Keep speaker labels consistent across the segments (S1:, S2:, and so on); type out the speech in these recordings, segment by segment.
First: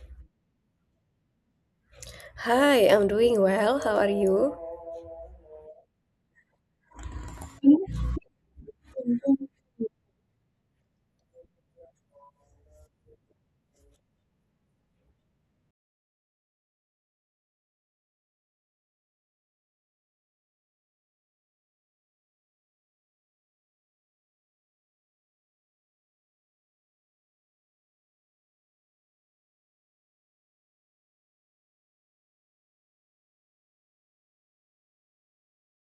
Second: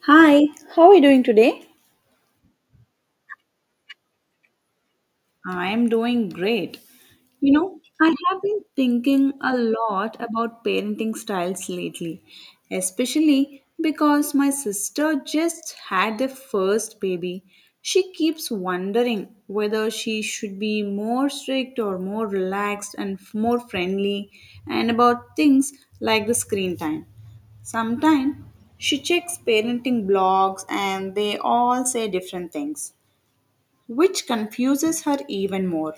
S1: Hi, how are you doing today?
S2: Hi, I'm doing well. How are you?
S1: I'm doing great. You know, I have been thinking a lot about parenting styles lately, especially because my sister just had their first baby. She keeps wondering whether she should be more strict or more relaxed and more friendly, and about things like the screen time. Sometimes she checks parenting blogs and they all say different things, which confuses her even more.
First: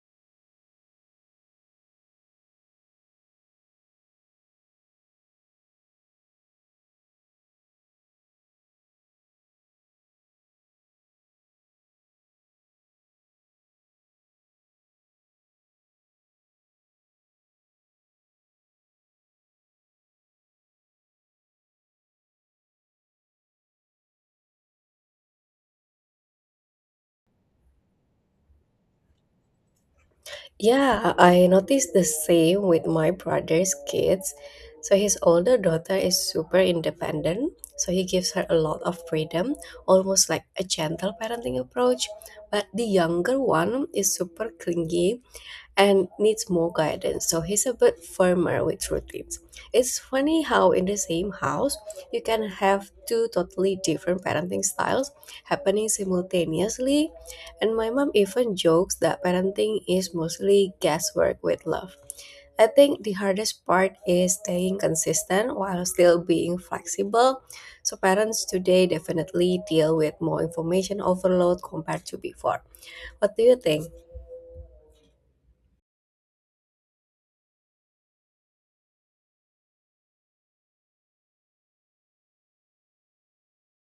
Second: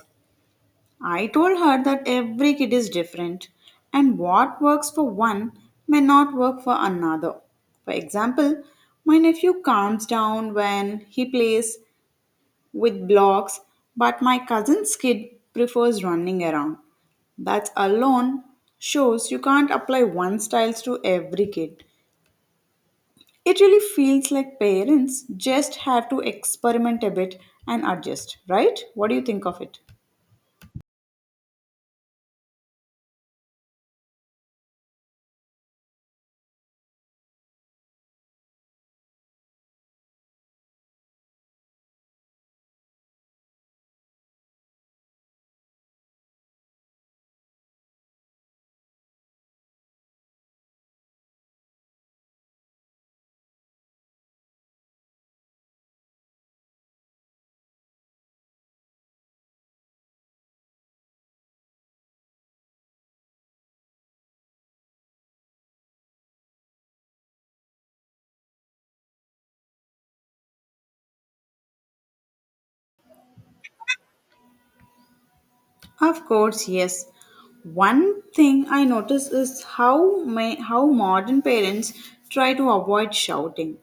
S1: I told her that every kid is different and what works for one may not work for another. For example, my nephew calms down when he plays with blocks, but my cousin's kid prefers running around. That alone shows you can't apply one styles to every kid. It really feels like parents just have to experiment a bit and adjust, right? What do you think of it?
S2: Yeah, I noticed the same with my brother's kids. So his older daughter is super independent, so he gives her a lot of freedom, almost like a gentle parenting approach. But the younger one is super clingy and needs more guidance. So he's a bit firmer with routines. It's funny how in the same house you can have two totally different parenting styles happening simultaneously. And my mom even jokes that parenting is mostly guesswork with love. I think the hardest part is staying consistent while still being flexible. So parents today definitely deal with more information overload compared to before. What do you think?
S1: Of course, yes. One thing I notice is how modern parents try to avoid shouting,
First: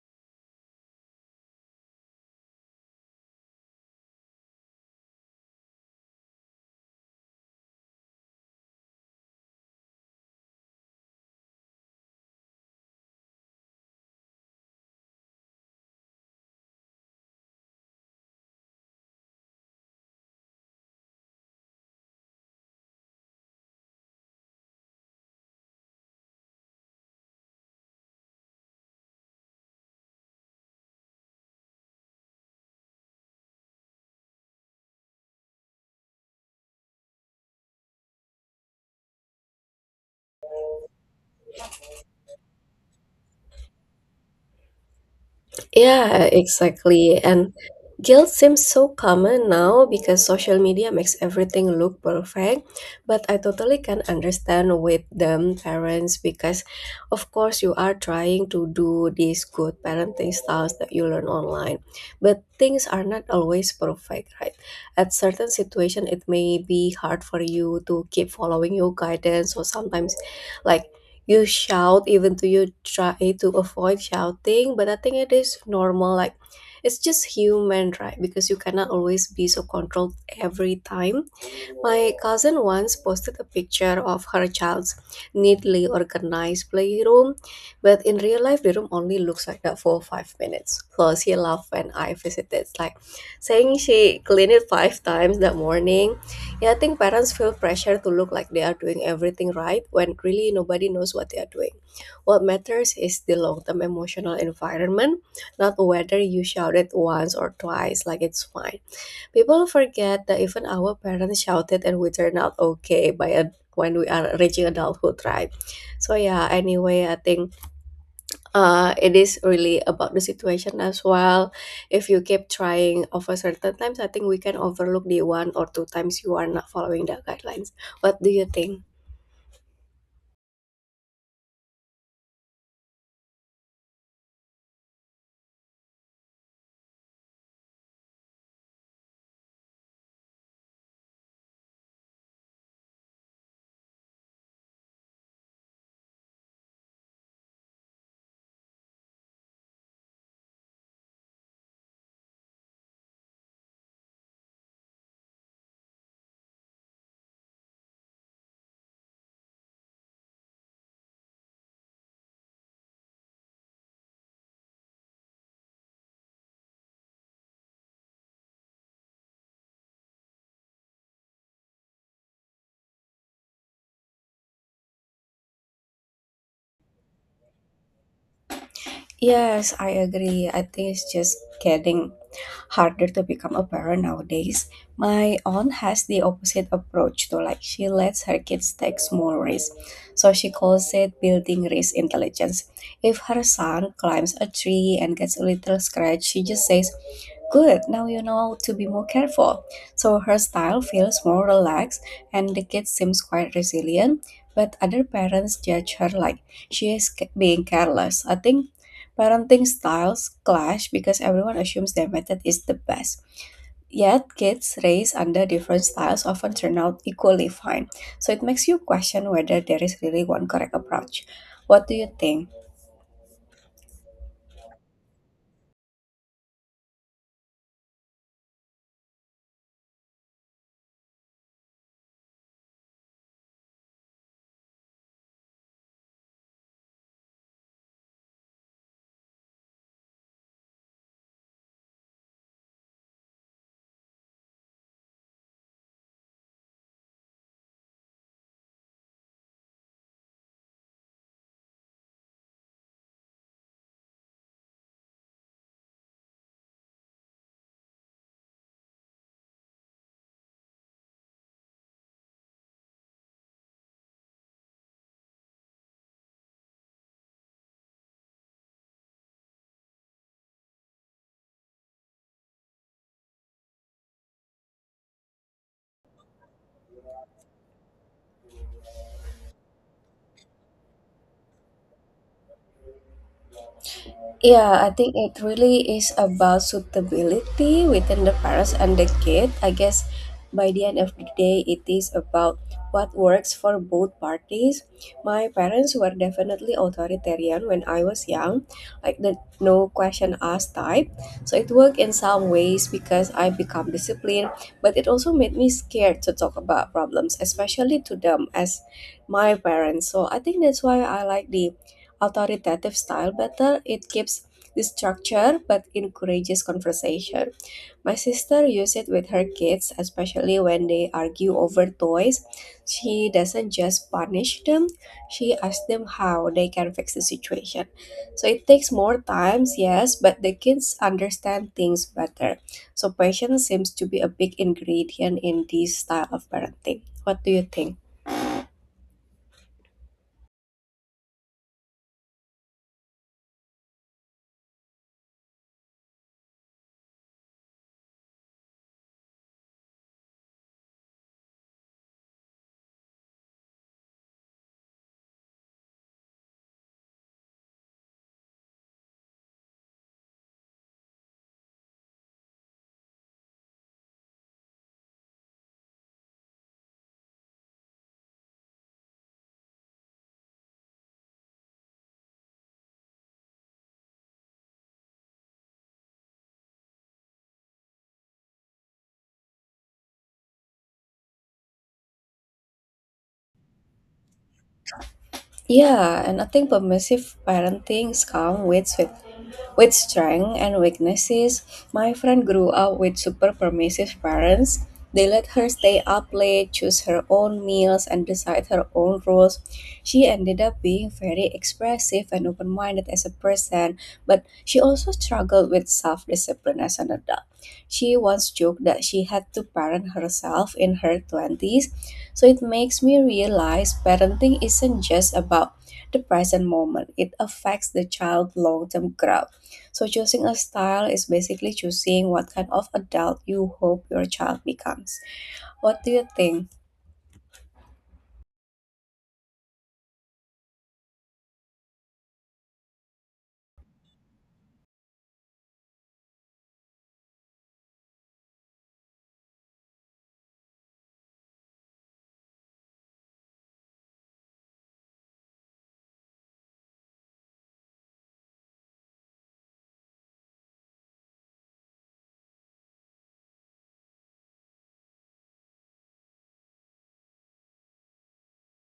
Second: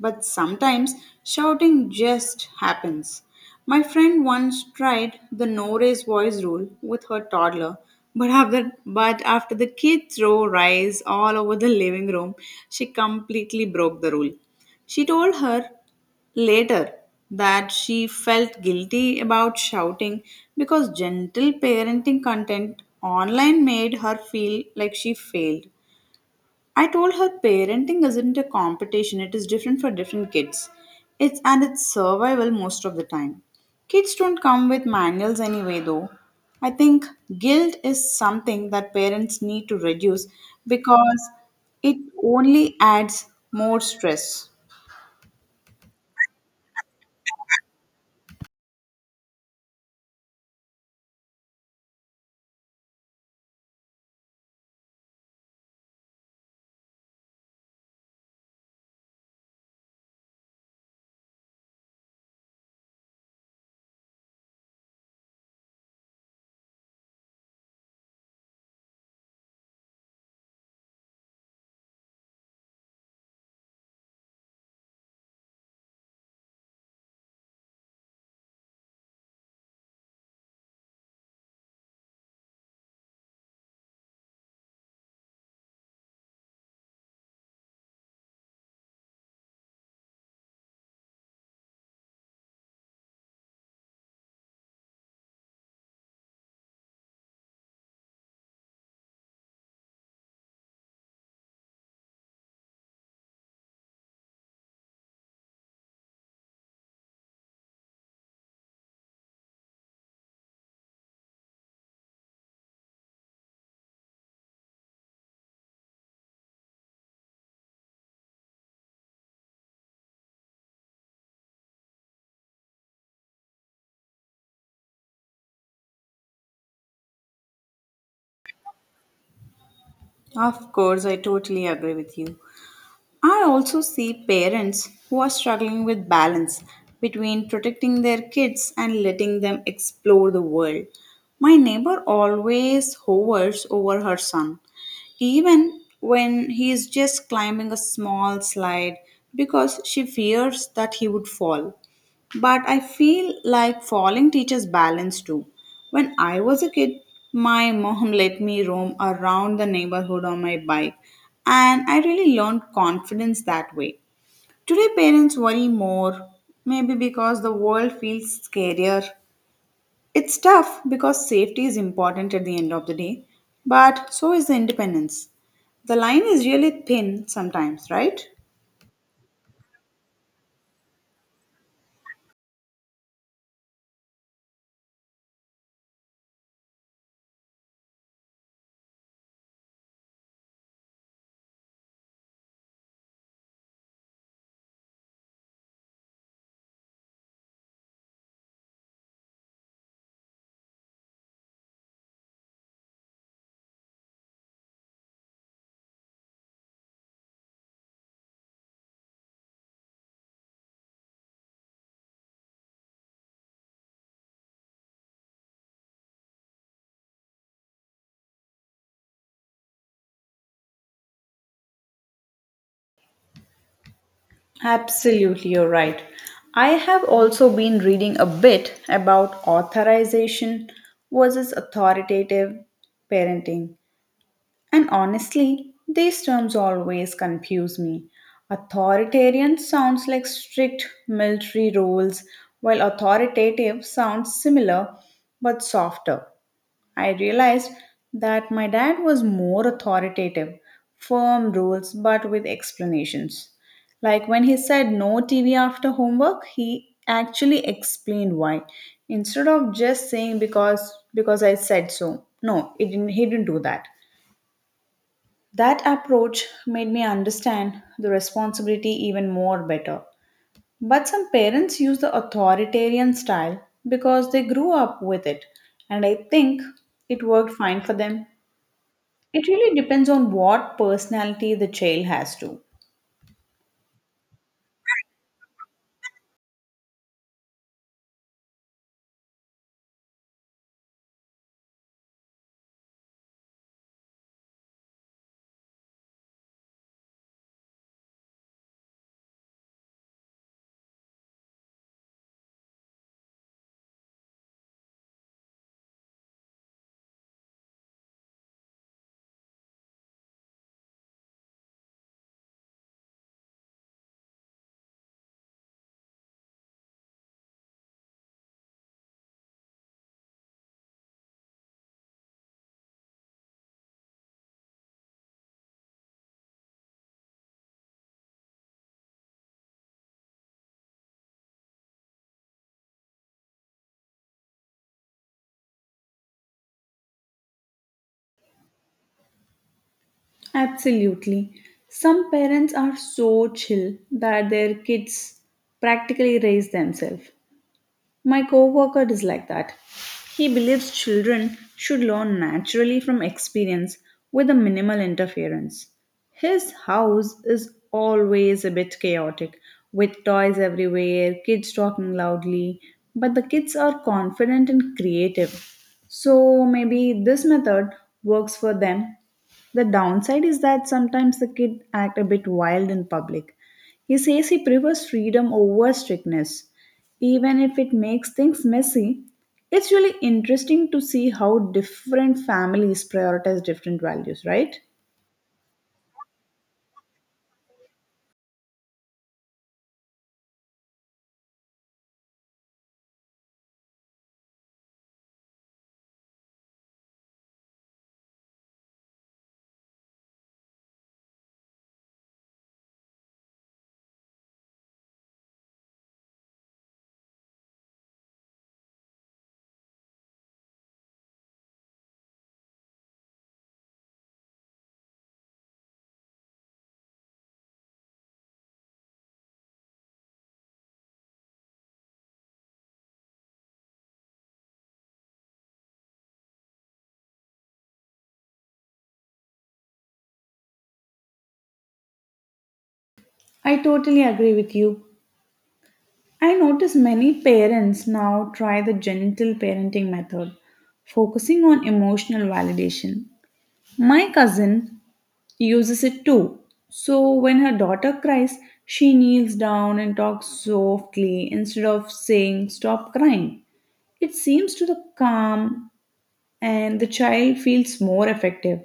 S1: but sometimes shouting just happens. My friend once tried the no raise voice rule with her toddler, but after the kid threw rice all over the living room, she completely broke the rule. She told her later, that she felt guilty about shouting because gentle parenting content online made her feel like she failed. I told her parenting isn't a competition, it is different for different kids. It's survival most of the time. Kids don't come with manuals anyway, though. I think guilt is something that parents need to reduce because it only adds more stress.
S2: Yeah, exactly. And guilt seems so common now because social media makes everything look perfect. But I totally can understand with them parents because of course you are trying to do these good parenting styles that you learn online. But things are not always perfect, right? At certain situation it may be hard for you to keep following your guidance, or sometimes, like, you shout even though you try to avoid shouting, but I think it is normal. Like, it's just human, right? Because you cannot always be so controlled every time. My cousin once posted a picture of her child's neatly organized playroom, but in real life, the room only looks like that for 5 minutes. Plus, he laughed when I visited, like saying she cleaned it five times that morning. Yeah, I think parents feel pressure to look like they are doing everything right when really nobody knows what they are doing. What matters is the long term emotional environment, not whether you shout it once or twice. Like, it's fine. People forget that even our parents shouted and we turned out okay by when we are reaching adulthood, right? So yeah, anyway, I think it is really about the situation as well. If you keep trying over certain times, I think we can overlook the one or two times you are not following the guidelines. What do you think?
S1: Of course, I totally agree with you. I also see parents who are struggling with balance between protecting their kids and letting them explore the world. My neighbor always hovers over her son, even when he is just climbing a small slide because she fears that he would fall. But I feel like falling teaches balance too. When I was a kid, my mom let me roam around the neighborhood on my bike, and I really learned confidence that way. Today, parents worry more, maybe because the world feels scarier. It's tough because safety is important at the end of the day, but so is the independence. The line is really thin sometimes, right?
S2: Yes, I agree. I think it's just getting harder to become a parent nowadays. My aunt has the opposite approach though. Like, she lets her kids take small risks. So she calls it building risk intelligence. If her son climbs a tree and gets a little scratch, she just says, "Good, now you know to be more careful." So her style feels more relaxed and the kid seems quite resilient. But other parents judge her like she is being careless. I think parenting styles clash because everyone assumes their method is the best. Yet, kids raised under different styles often turn out equally fine. So, it makes you question whether there is really one correct approach. What do you think?
S1: Absolutely, you're right. I have also been reading a bit about authorization versus authoritative parenting, and honestly, these terms always confuse me. Authoritarian sounds like strict military rules, while authoritative sounds similar but softer. I realized that my dad was more authoritative, firm rules, but with explanations. Like when he said no TV after homework, he actually explained why, instead of just saying because I said so. No, it didn't, he didn't do that. That approach made me understand the responsibility even more better. But some parents use the authoritarian style because they grew up with it, and I think it worked fine for them. It really depends on what personality the child has to.
S2: Yeah, I think it really is about suitability within the parents and the kid. I guess by the end of the day, it is about what works for both parties. My parents were definitely authoritarian when I was young, like the no question asked type. So it worked in some ways because I become disciplined, but it also made me scared to talk about problems, especially to them as my parents. So I think that's why I like the authoritative style better. It keeps the structure but encourages conversation. My sister uses it with her kids, especially when they argue over toys. She doesn't just punish them, she asks them how they can fix the situation. So it takes more times, yes, but the kids understand things better. So patience seems to be a big ingredient in this style of parenting. What do you think?
S1: Absolutely. Some parents are so chill that their kids practically raise themselves. My coworker is like that. He believes children should learn naturally from experience with a minimal interference. His house is always a bit chaotic, with toys everywhere, kids talking loudly, but the kids are confident and creative. So maybe this method works for them. The downside is that sometimes the kid act a bit wild in public. He says he prefers freedom over strictness. Even if it makes things messy, it's really interesting to see how different families prioritize different values, right?
S2: Yeah, and I think permissive parenting comes with strength and weaknesses. My friend grew up with super permissive parents. They let her stay up late, choose her own meals, and decide her own rules. She ended up being very expressive and open minded as a person, but she also struggled with self discipline as an adult. She once joked that she had to parent herself in her 20s. So it makes me realize parenting isn't just about the present moment, it affects the child's long term growth. So choosing a style is basically choosing what kind of adult you hope your child becomes. What do you think?
S1: I totally agree with you. I notice many parents now try the gentle parenting method, focusing on emotional validation. My cousin uses it too. So when her daughter cries, she kneels down and talks softly instead of saying, "Stop crying." It seems to the calm and the child feels more effective.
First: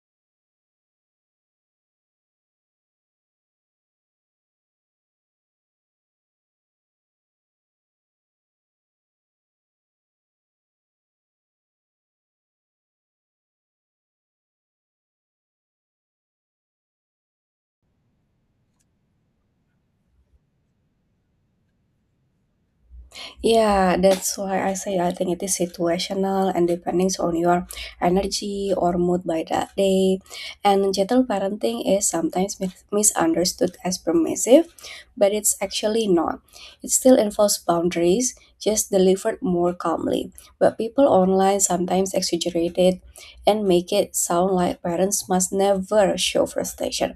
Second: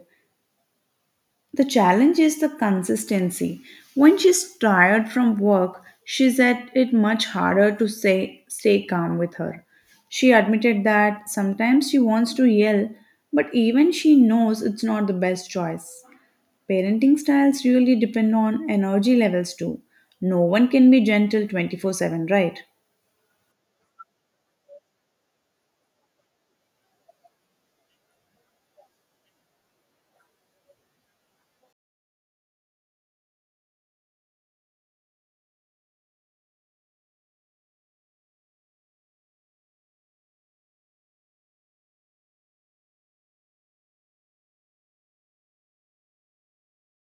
S1: The challenge is the consistency. When she's tired from work, she said it much harder to say stay calm with her. She admitted that sometimes she wants to yell, but even she knows it's not the best choice. Parenting styles really depend on energy levels too. No one can be gentle 24/7, right?
S2: Yeah, that's why I say I think it is situational and depending on your energy or mood by that day. And gentle parenting is sometimes misunderstood as permissive, but it's actually not. It still involves boundaries, just delivered more calmly. But people online sometimes exaggerate it and make it sound like parents must never show frustration.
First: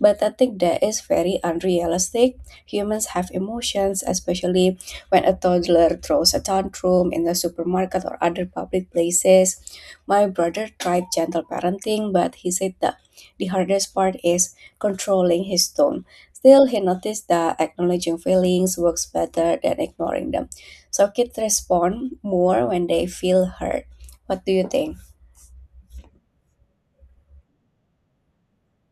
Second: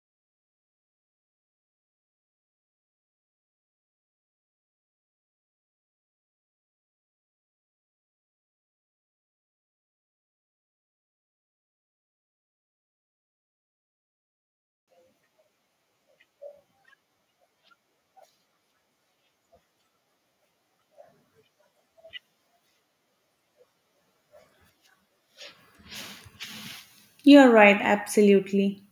S2: But I think that is very unrealistic. Humans have emotions, especially when a toddler throws a tantrum in the supermarket or other public places. My brother tried gentle parenting, but he said that the hardest part is controlling his tone. Still, he noticed that acknowledging feelings works better than ignoring them. So kids respond more when they feel hurt. What do you think?
S1: You're right, absolutely.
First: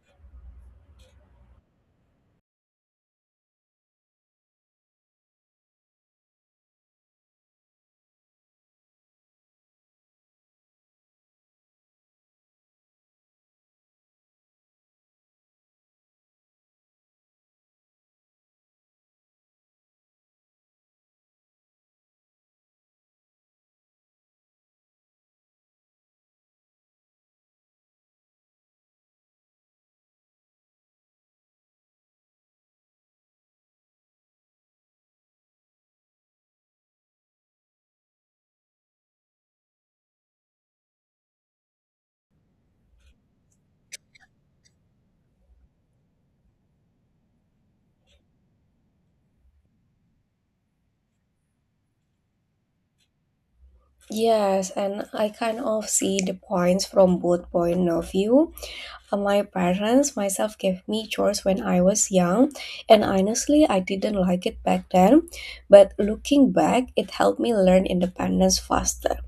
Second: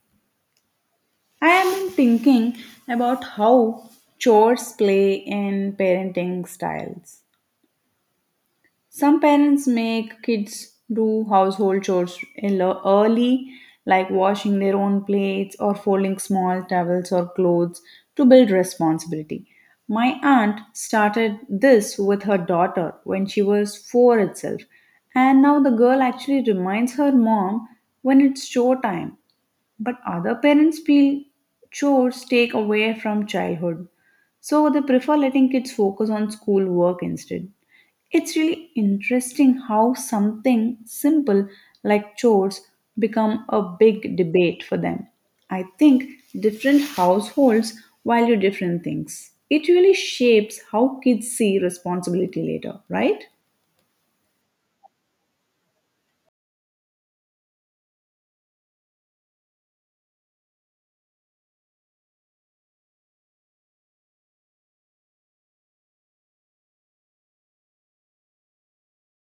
S1: I have been thinking about how chores play in parenting styles. Some parents make kids do household chores early, like washing their own plates or folding small towels or clothes to build responsibility. My aunt started this with her daughter when she was 4 itself, and now the girl actually reminds her mom when it's chore time. But other parents feel chores take away from childhood, so they prefer letting kids focus on schoolwork instead. It's really interesting how something simple like chores become a big debate for them. I think different households value different things. It really shapes how kids see responsibility later, right?
S2: Yes, and I kind of see the points from both point of view. My parents, myself, gave me chores when I was young, and honestly, I didn't like it back then. But looking back, it helped me learn independence faster.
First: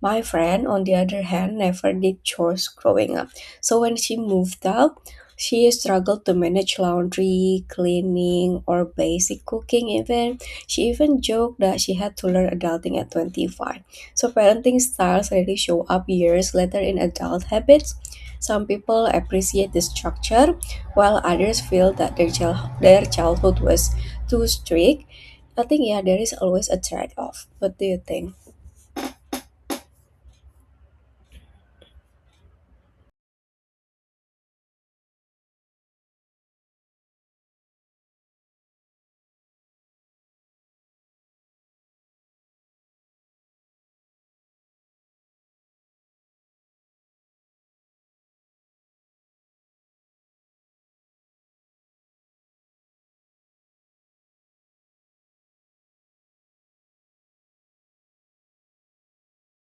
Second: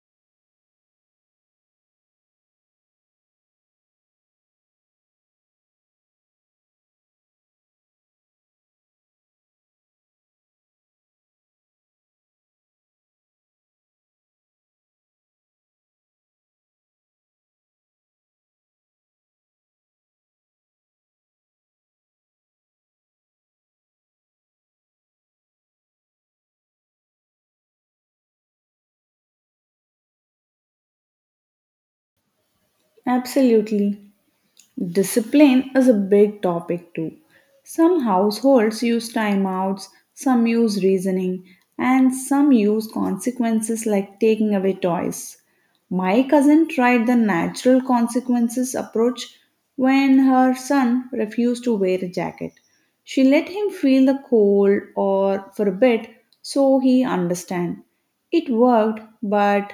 S2: My friend, on the other hand, never did chores growing up. So when she moved out, she struggled to manage laundry, cleaning, or basic cooking even. She even joked that she had to learn adulting at 25. So parenting styles really show up years later in adult habits. Some people appreciate the structure, while others feel that their their childhood was too strict. I think, yeah, there is always a trade off. What do you think?
S1: Absolutely. Discipline is a big topic too. Some households use timeouts, some use reasoning, and some use consequences like taking away toys. My cousin tried the natural consequences approach when her son refused to wear a jacket. She let him feel the cold or for a bit so he understand. It worked, but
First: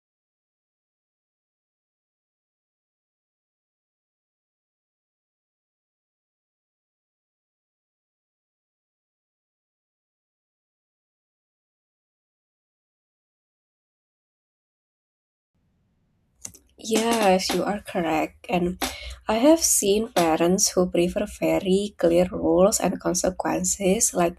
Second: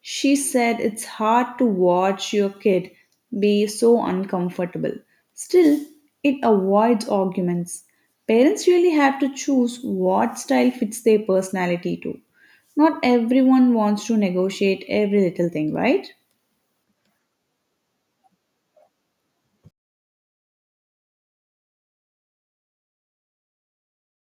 S1: she said it's hard to watch your kid be so uncomfortable. Still, it avoids arguments. Parents really have to choose what style fits their personality too. Not everyone wants to negotiate every little thing, right?
S2: Yes, you are correct. And I have seen parents who prefer very clear rules and consequences, like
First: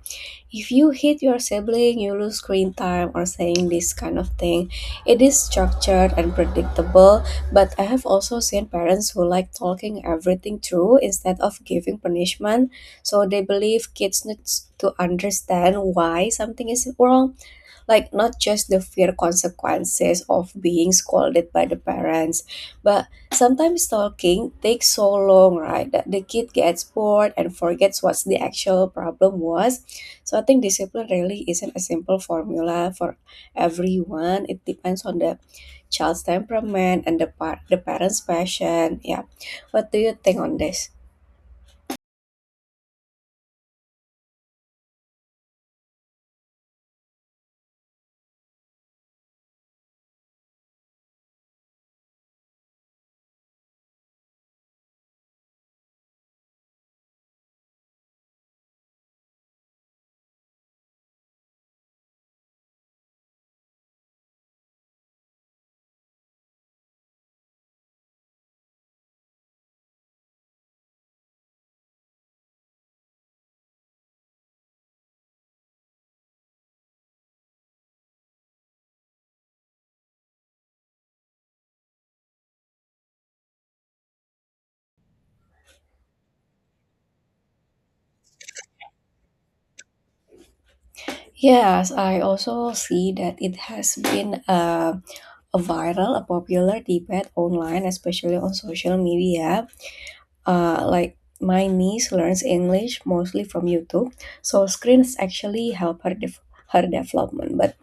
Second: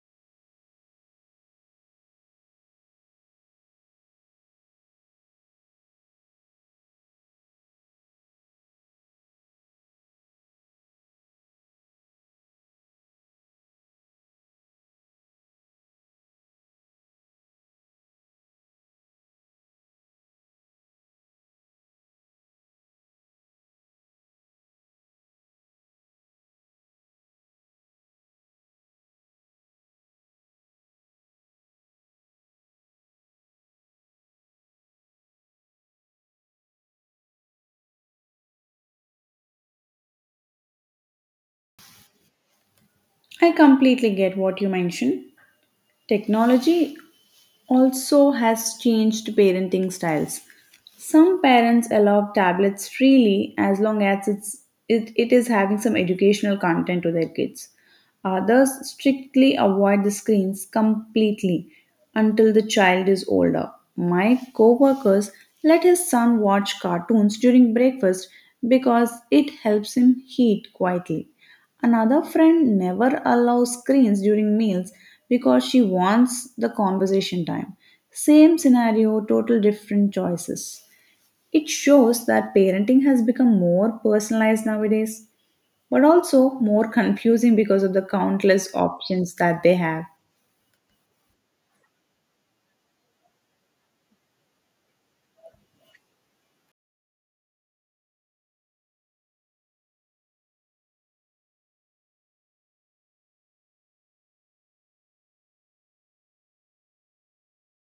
S2: if you hit your sibling, you lose screen time, or saying this kind of thing. It is structured and predictable, but I have also seen parents who like talking everything through instead of giving punishment. So they believe kids need to understand why something is wrong, like not just the fear consequences of being scolded by the parents, but sometimes talking takes so long, right, that the kid gets bored and forgets what the actual problem was. So I think discipline really isn't a simple formula for everyone. It depends on the child's temperament and the parents passion. Yeah, what do you think on this?
S1: I completely get what you mentioned. Technology also has changed parenting styles. Some parents allow tablets freely as long as it is having some educational content to their kids. Others strictly avoid the screens completely until the child is older. My coworkers let his son watch cartoons during breakfast because it helps him eat quietly. Another friend never allows screens during meals because she wants the conversation time. Same scenario, total different choices. It shows that parenting has become more personalized nowadays, but also more confusing because of the countless options that they have.
S2: Yes, I also see that it has been a viral, a popular debate online, especially on social media. Like, my niece learns English mostly from YouTube, so screens actually help her her development. But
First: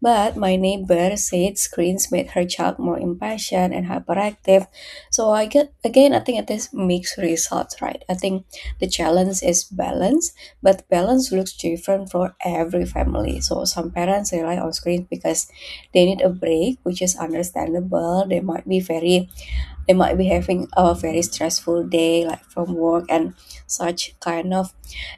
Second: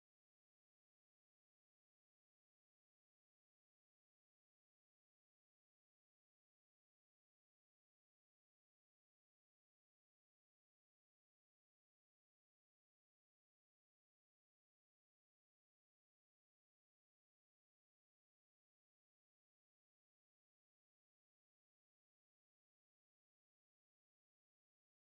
S2: my neighbor said screens made her child more impatient and hyperactive. So I get, again, I think it is mixed results, right? I think the challenge is balance, but balance looks different for every family. So some parents rely on screens because they need a break, which is understandable. They might be having a very stressful day, like from work and such kind of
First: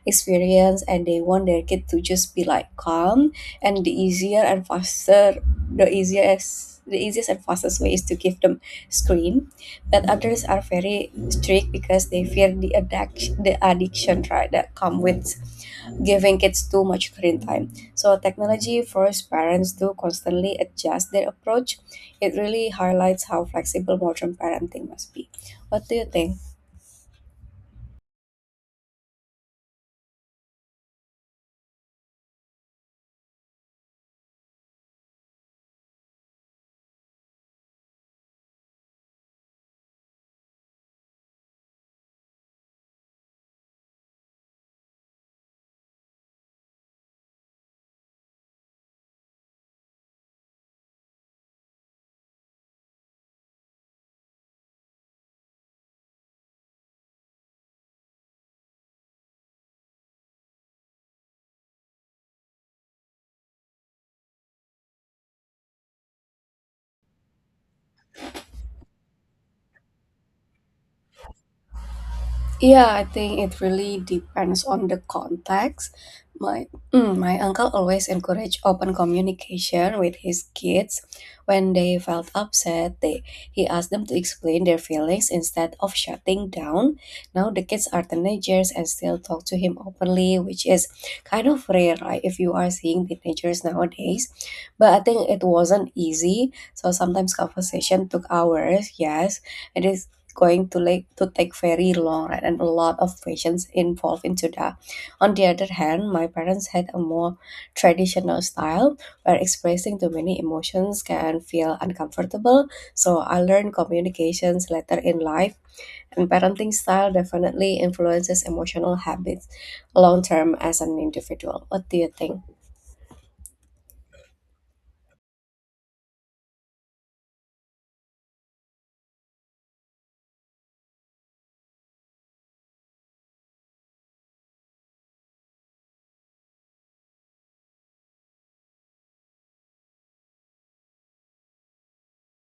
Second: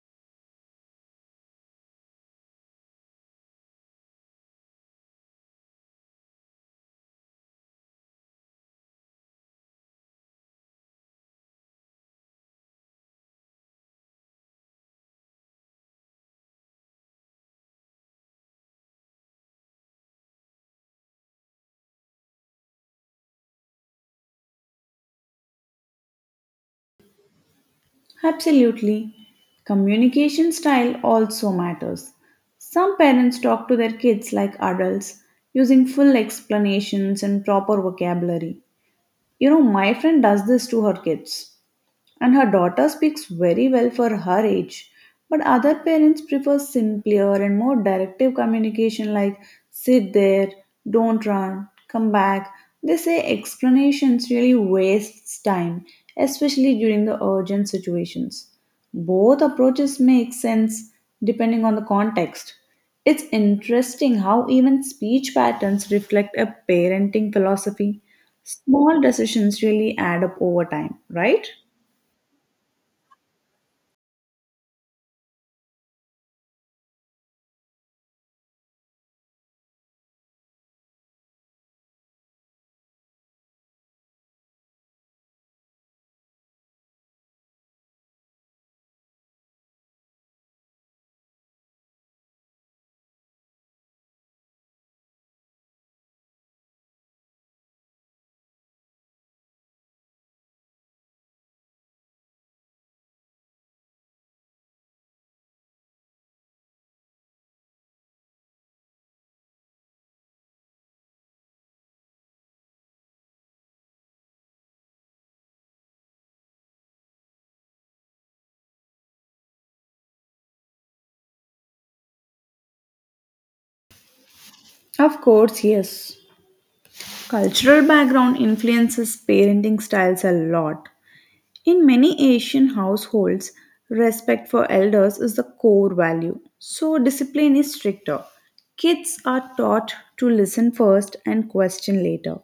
S2: experience, and they want their kid to just be, like, calm. And the easier and faster, the easiest and fastest way is to give them screen. But others are very strict because they fear the addiction, right, that come with giving kids too much screen time. So technology forces parents to constantly adjust their approach. It really highlights how flexible modern parenting must be. What do you think?
S1: Absolutely. Communication style also matters. Some parents talk to their kids like adults, using full explanations and proper vocabulary. You know, my friend does this to her kids. And her daughter speaks very well for her age, but other parents prefer simpler and more directive communication like "sit there, don't run, come back." They say explanations really wastes time, especially during the urgent situations. Both approaches make sense depending on the context. It's interesting how even speech patterns reflect a parenting philosophy. Small decisions really add up over time, right?
S2: Yeah, I think it really depends on the context. My my uncle always encouraged open communication with his kids. When they felt upset, they he asked them to explain their feelings instead of shutting down. Now the kids are teenagers and still talk to him openly, which is kind of rare, right? If you are seeing teenagers nowadays, but I think it wasn't easy. So sometimes conversation took hours. Yes, it is going to, like, to take very long, right, and a lot of patience involved into that. On the other hand, my parents had a more traditional style where expressing too many emotions can feel uncomfortable, so I learned communications later in life. And parenting style definitely influences emotional habits long term as an individual. What do you think?
S1: Of course, yes. Cultural background influences parenting styles a lot. In many Asian households, respect for elders is the core value, so discipline is stricter. Kids are taught to listen first and question later.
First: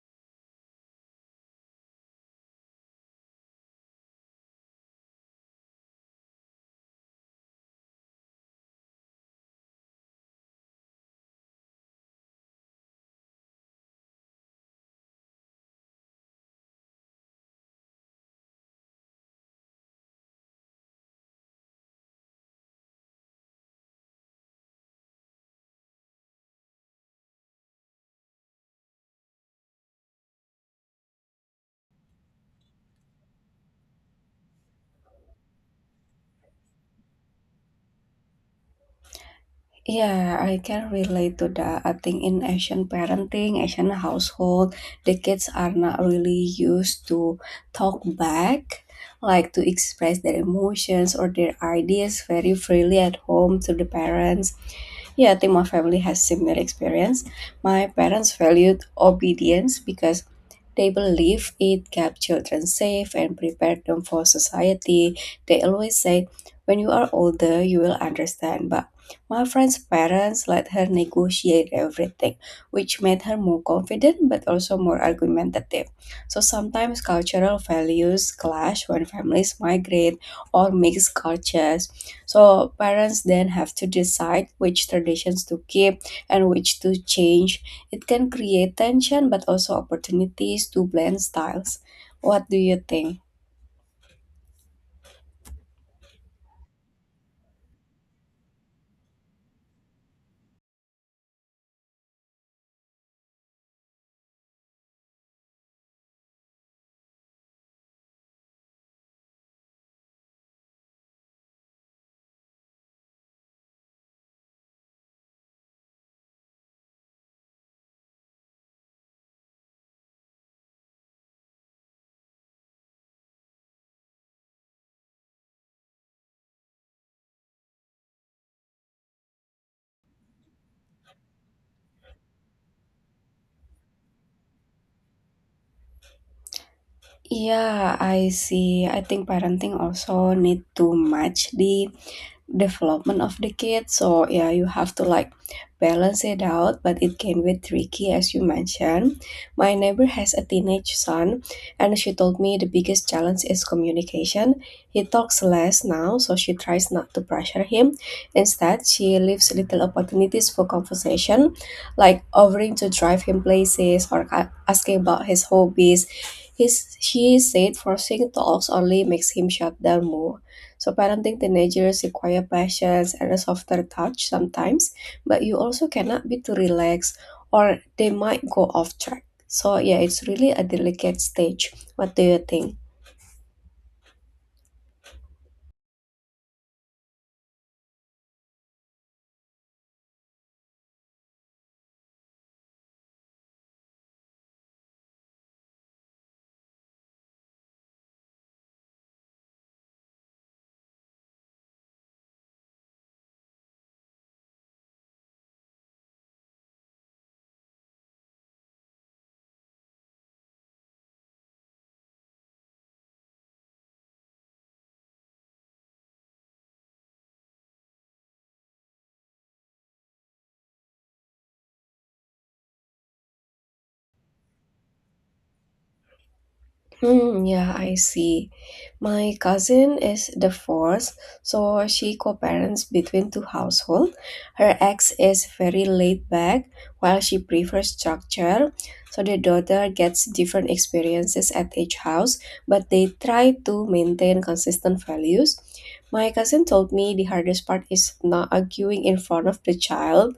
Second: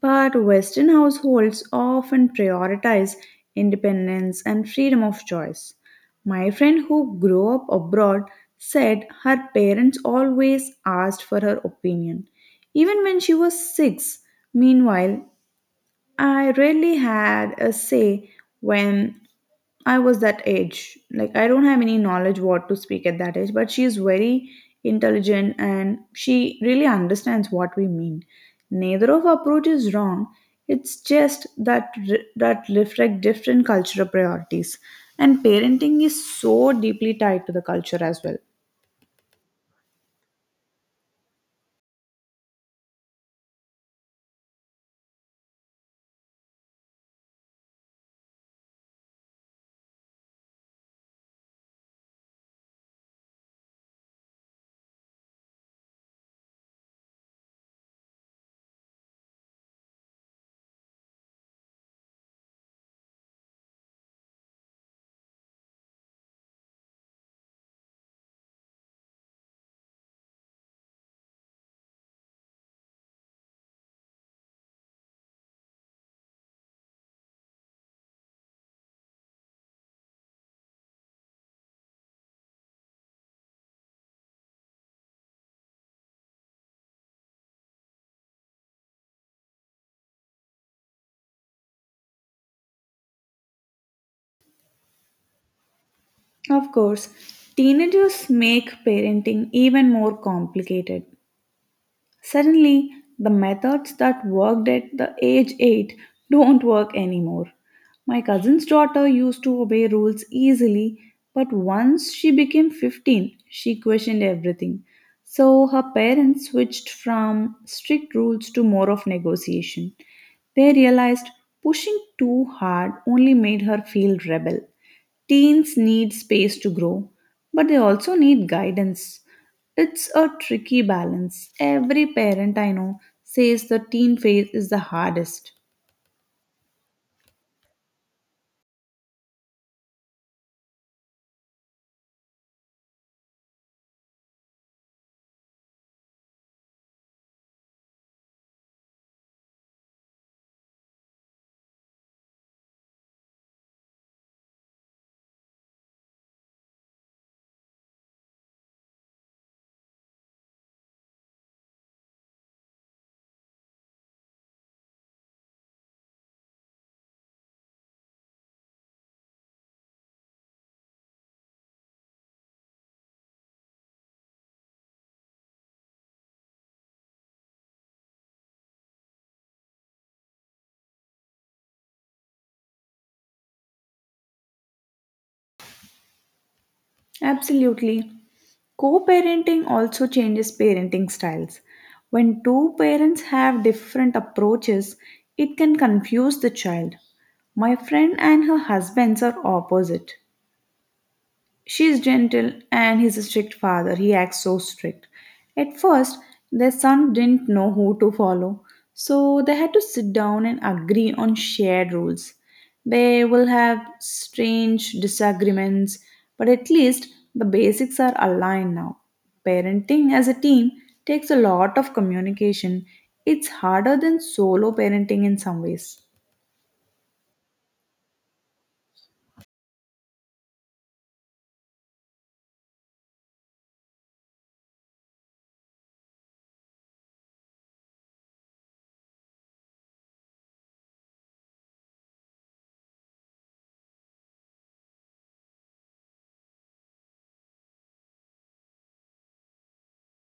S1: But Western households often prioritize independence and freedom of choice. My friend who grew up abroad said her parents always asked for her opinion, even when she was 6. Meanwhile, I really had a say when I was that age. Like I don't have any knowledge what to speak at that age, but she is very intelligent and she really understands what we mean. Neither of approach is wrong. It's just that that reflect different cultural priorities. And parenting is so deeply tied to the culture as well.
S2: Yeah, I can relate to that. I think in Asian parenting, Asian household, the kids are not really used to talk back, like to express their emotions or their ideas very freely at home to the parents. Yeah, I think my family has similar experience. My parents valued obedience because they believe it kept children safe and prepared them for society. They always say, when you are older, you will understand. But my friend's parents let her negotiate everything, which made her more confident but also more argumentative. So sometimes cultural values clash when families migrate or mix cultures, so parents then have to decide which traditions to keep and which to change. It can create tension but also opportunities to blend styles. What do you think?
S1: Of course, teenagers make parenting even more complicated. Suddenly, the methods that worked at the age 8 don't work anymore. My cousin's daughter used to obey rules easily, but once she became 15, she questioned everything. So her parents switched from strict rules to more of negotiation. They realized pushing too hard only made her feel rebel. Teens need space to grow, but they also need guidance. It's a tricky balance. Every parent I know says the teen phase is the hardest.
S2: Yeah, I see. I think parenting also need to match the development of the kid. So yeah, you have to like balance it out, but it can be tricky as you mentioned. My neighbor has a teenage son, and she told me the biggest challenge is communication. He talks less now, so she tries not to pressure him. Instead, she leaves little opportunities for conversation, like offering to drive him places or asking about his hobbies. She said forcing talks only makes him shut down more. So parenting teenagers require patience and a softer touch sometimes, but you also cannot be too relaxed or they might go off track. So yeah, it's really a delicate stage. What do you think?
S1: Absolutely. Co parenting also changes parenting styles. When two parents have different approaches, it can confuse the child. My friend and her husbands are opposite. She is gentle and he's a strict father. He acts so strict. At first, their son didn't know who to follow, so they had to sit down and agree on shared rules. They will have strange disagreements, but at least the basics are aligned now. Parenting as a team takes a lot of communication. It's harder than solo parenting in some ways.
S2: Hmm, yeah, I see. My cousin is divorced, so she co-parents between two households. Her ex is very laid back, while she prefers structure. So the daughter gets different experiences at each house, but they try to maintain consistent values. My cousin told me the hardest part is not arguing in front of the child.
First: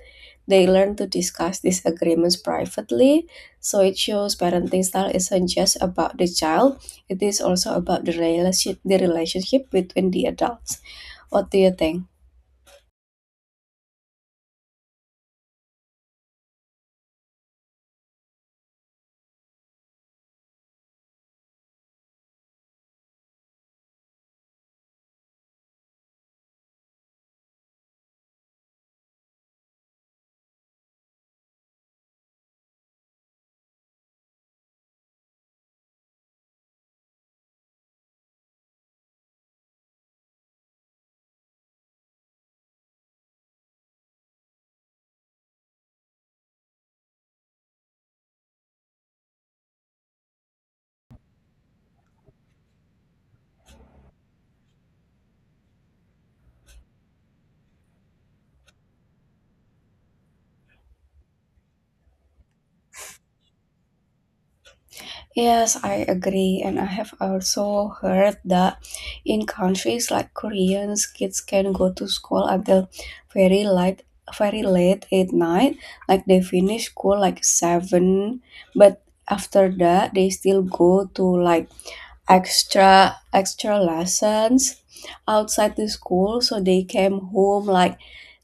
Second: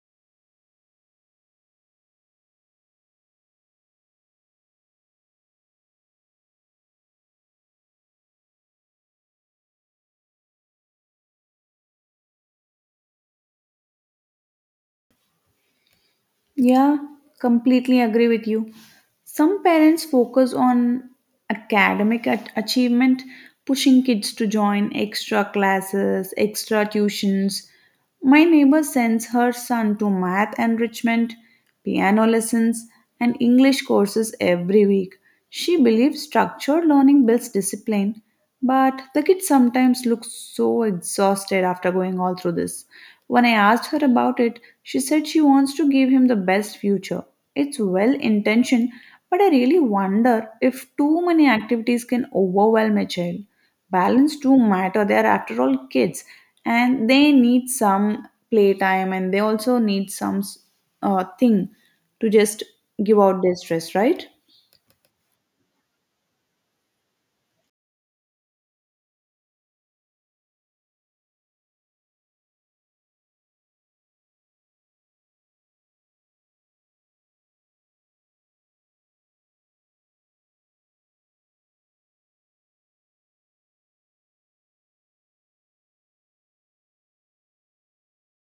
S2: They learn to discuss disagreements privately, so it shows parenting style isn't just about the child, it is also about the relationship between the adults. What do you think?
S1: Yeah, completely agree with you. Some parents focus on academic achievement, pushing kids to join extra classes, extra tuitions. My neighbor sends her son to math enrichment, piano lessons, and English courses every week. She believes structured learning builds discipline, but the kids sometimes look so exhausted after going all through this. When I asked her about it, she said she wants to give him the best future. It's well intentioned, but I really wonder if too many activities can overwhelm a child. Balance do matter, they are after all kids and they need some playtime and they also need some thing to just give out their stress, right?
S2: Yes, I agree, and I have also heard that in countries like Koreans, kids can go to school until very late, very late at night. Like they finish school like seven, but after that they still go to like extra lessons outside the school, so they came home like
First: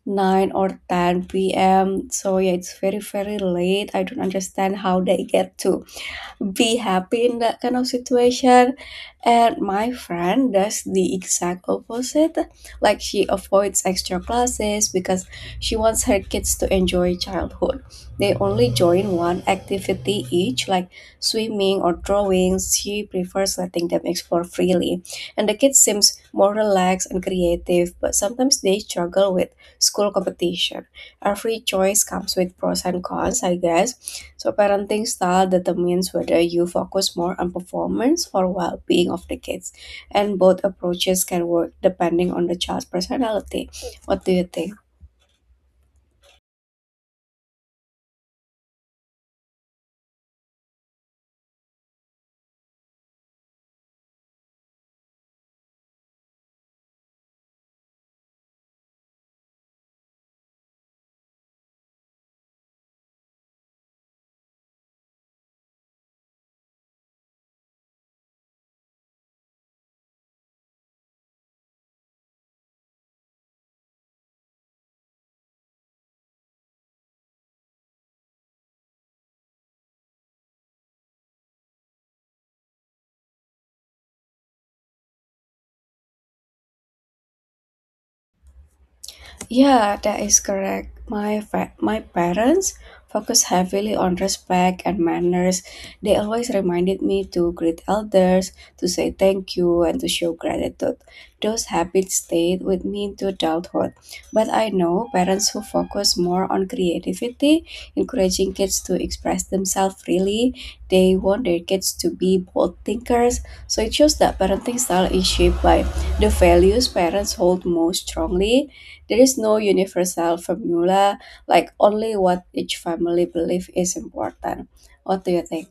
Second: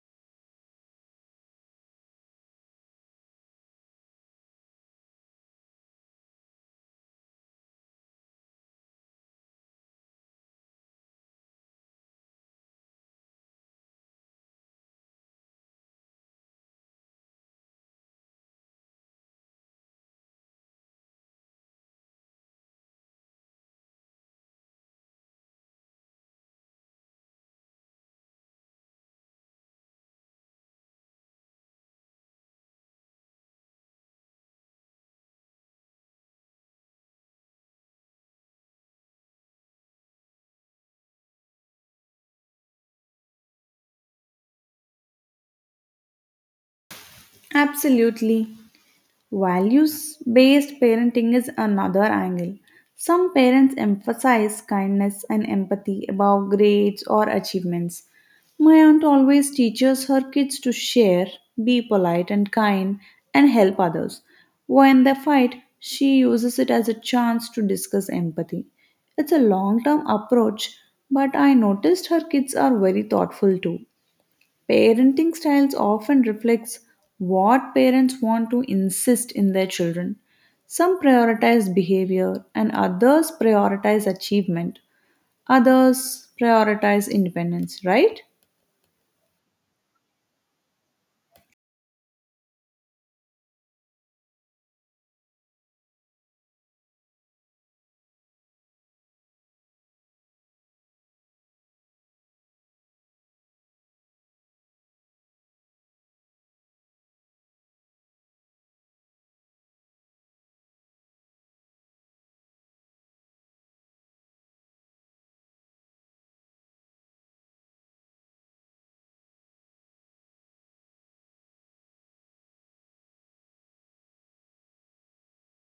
S2: 9 or 10 p.m. So yeah, it's very very late. I don't understand how they get to be happy in that kind of situation. And my friend does the exact opposite. Like she avoids extra classes because she wants her kids to enjoy childhood. They only join one activity each, like swimming or drawings. She prefers letting them explore freely, and the kids seems more relaxed and creative, but sometimes they struggle with school competition. Every choice comes with pros and cons, I guess. So parenting style determines whether you focus more on performance or well-being of the kids, and both approaches can work depending on the child's personality. What do you think?
S1: Absolutely. Values based parenting is another angle. Some parents emphasize kindness and empathy above grades or achievements. My aunt always teaches her kids to share, be polite and kind, and help others. When they fight, she uses it as a chance to discuss empathy. It's a long term approach, but I noticed her kids are very thoughtful too. Parenting styles often reflects what parents want to insist in their children. Some prioritize behavior and others prioritize achievement. Others prioritize independence, right?
S2: Yeah, that is correct. My parents focus heavily on respect and manners. They always reminded me to greet elders, to say thank you, and to show gratitude. Those habits stayed with me into adulthood. But I know parents who focus more on creativity, encouraging kids to express themselves freely. They want their kids to be bold thinkers. So it shows that parenting style is shaped by the values parents hold most strongly. There is no universal formula, like only what each family believes is important. What do you think?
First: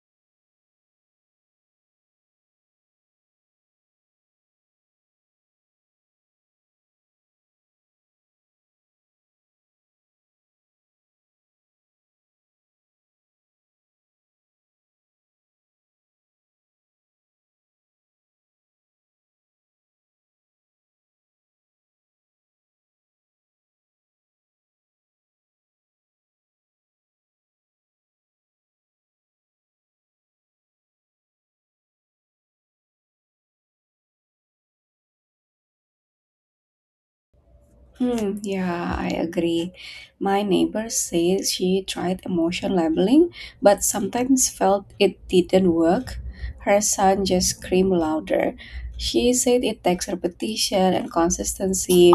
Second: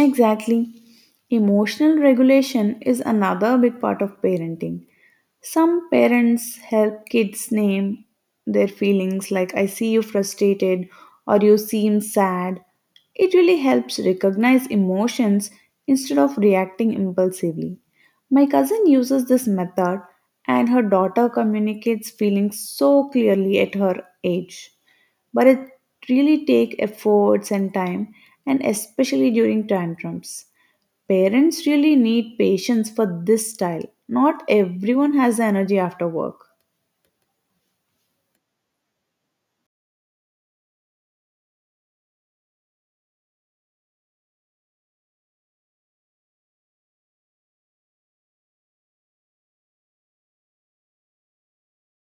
S1: Exactly. Emotional regulation is another big part of parenting. Some parents help kids name their feelings, like "I see you frustrated" or "you seem sad." It really helps recognize emotions instead of reacting impulsively. My cousin uses this method, and her daughter communicates feelings so clearly at her age, but it really takes efforts and time, and especially during tantrums parents really need patience for this style. Not everyone has the energy after work.
S2: Hmm, yeah, I agree. My neighbor says she tried emotion labeling, but sometimes felt it didn't work. Her son just screamed louder. She said it takes repetition and consistency,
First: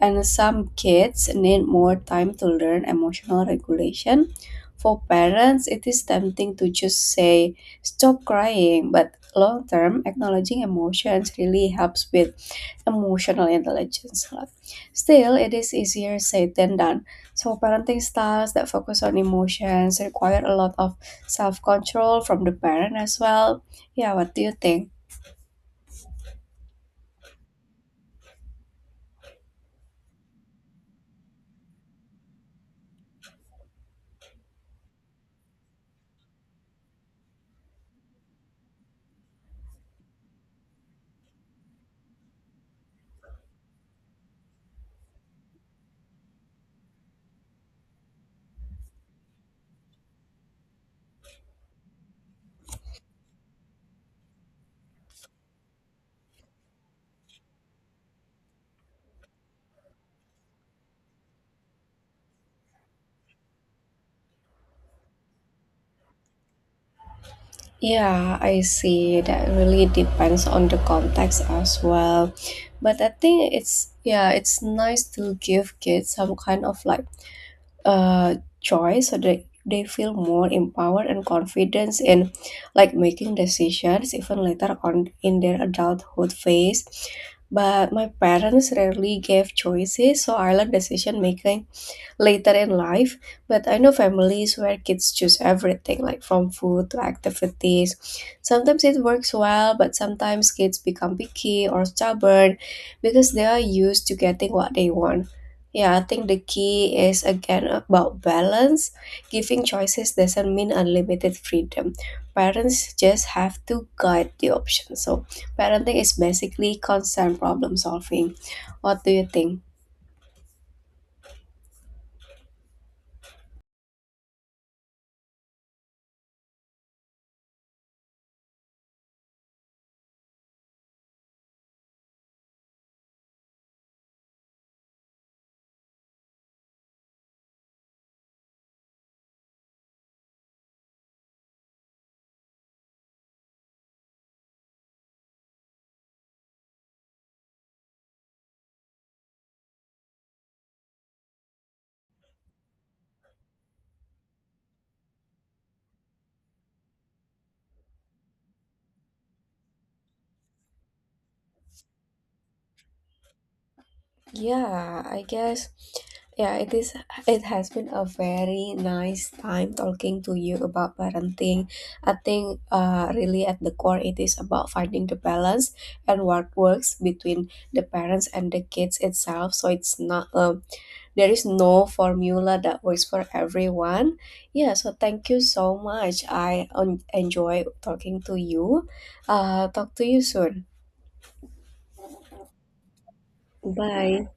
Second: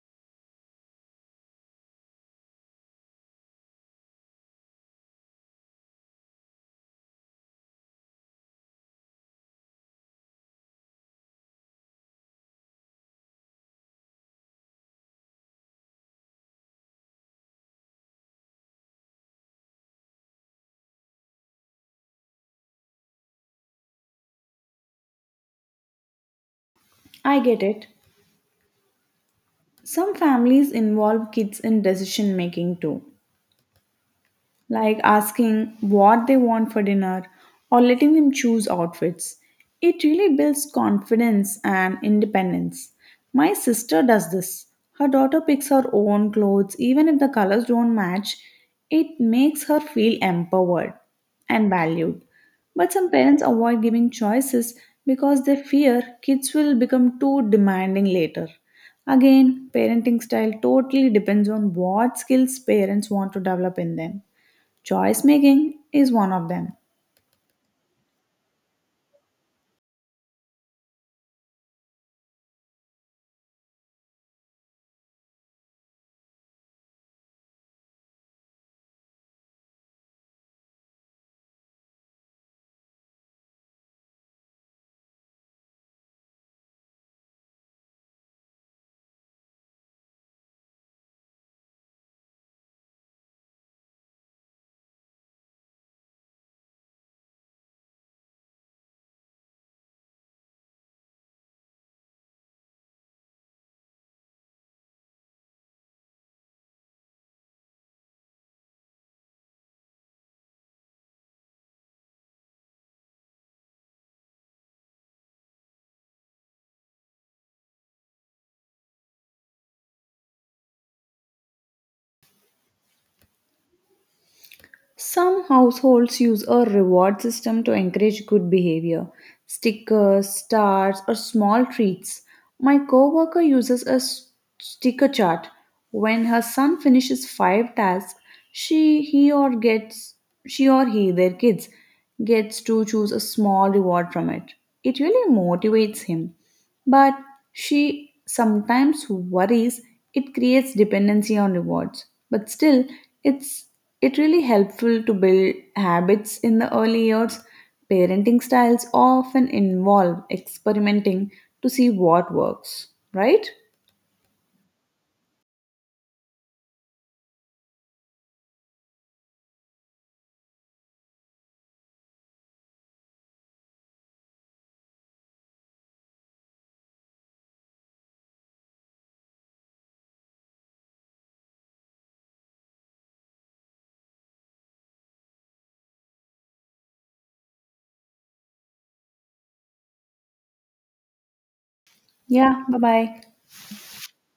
S2: and some kids need more time to learn emotional regulation. For parents, it is tempting to just say, stop crying, but long term, acknowledging emotions really helps with emotional intelligence. Still, it is easier said than done. So, parenting styles that focus on emotions require a lot of self control from the parent as well. Yeah, what do you think?
S1: I get it. Some families involve kids in decision making too, like asking what they want for dinner or letting them choose outfits. It really builds confidence and independence. My sister does this. Her daughter picks her own clothes, even if the colors don't match, it makes her feel empowered and valued. But some parents avoid giving choices because they fear kids will become too demanding later. Again, parenting style totally depends on what skills parents want to develop in them. Choice making is one of them.
S2: Yeah, I see. That really depends on the context as well. But I think it's, yeah, it's nice to give kids some kind of like choice, so they feel more empowered and confidence in like making decisions even later on in their adulthood phase. But my parents rarely gave choices, so I learned decision making later in life. But I know families where kids choose everything, like from food to activities. Sometimes it works well, but sometimes kids become picky or stubborn because they are used to getting what they want. Yeah, I think the key is again about balance. Giving choices doesn't mean unlimited freedom. Parents just have to guide the options. So, parenting is basically constant problem solving. What do you think?
S1: Some households use a reward system to encourage good behavior. Stickers, stars, or small treats. My coworker uses a sticker chart. When her son finishes five tasks, she he or gets she or he, their kids, gets to choose a small reward from it. It really motivates him. But she sometimes worries it creates dependency on rewards. But still, it's it really helpful to build habits in the early years. Parenting styles often involve experimenting to see what works, right?
S2: Yeah, I guess. Yeah, it is. It has been a very nice time talking to you about parenting. I think, really at the core, it is about finding the balance and what works between the parents and the kids itself. So it's not there is no formula that works for everyone. Yeah. So thank you so much. I enjoy talking to you. Talk to you soon.
S1: Yeah, bye bye.
S2: Bye.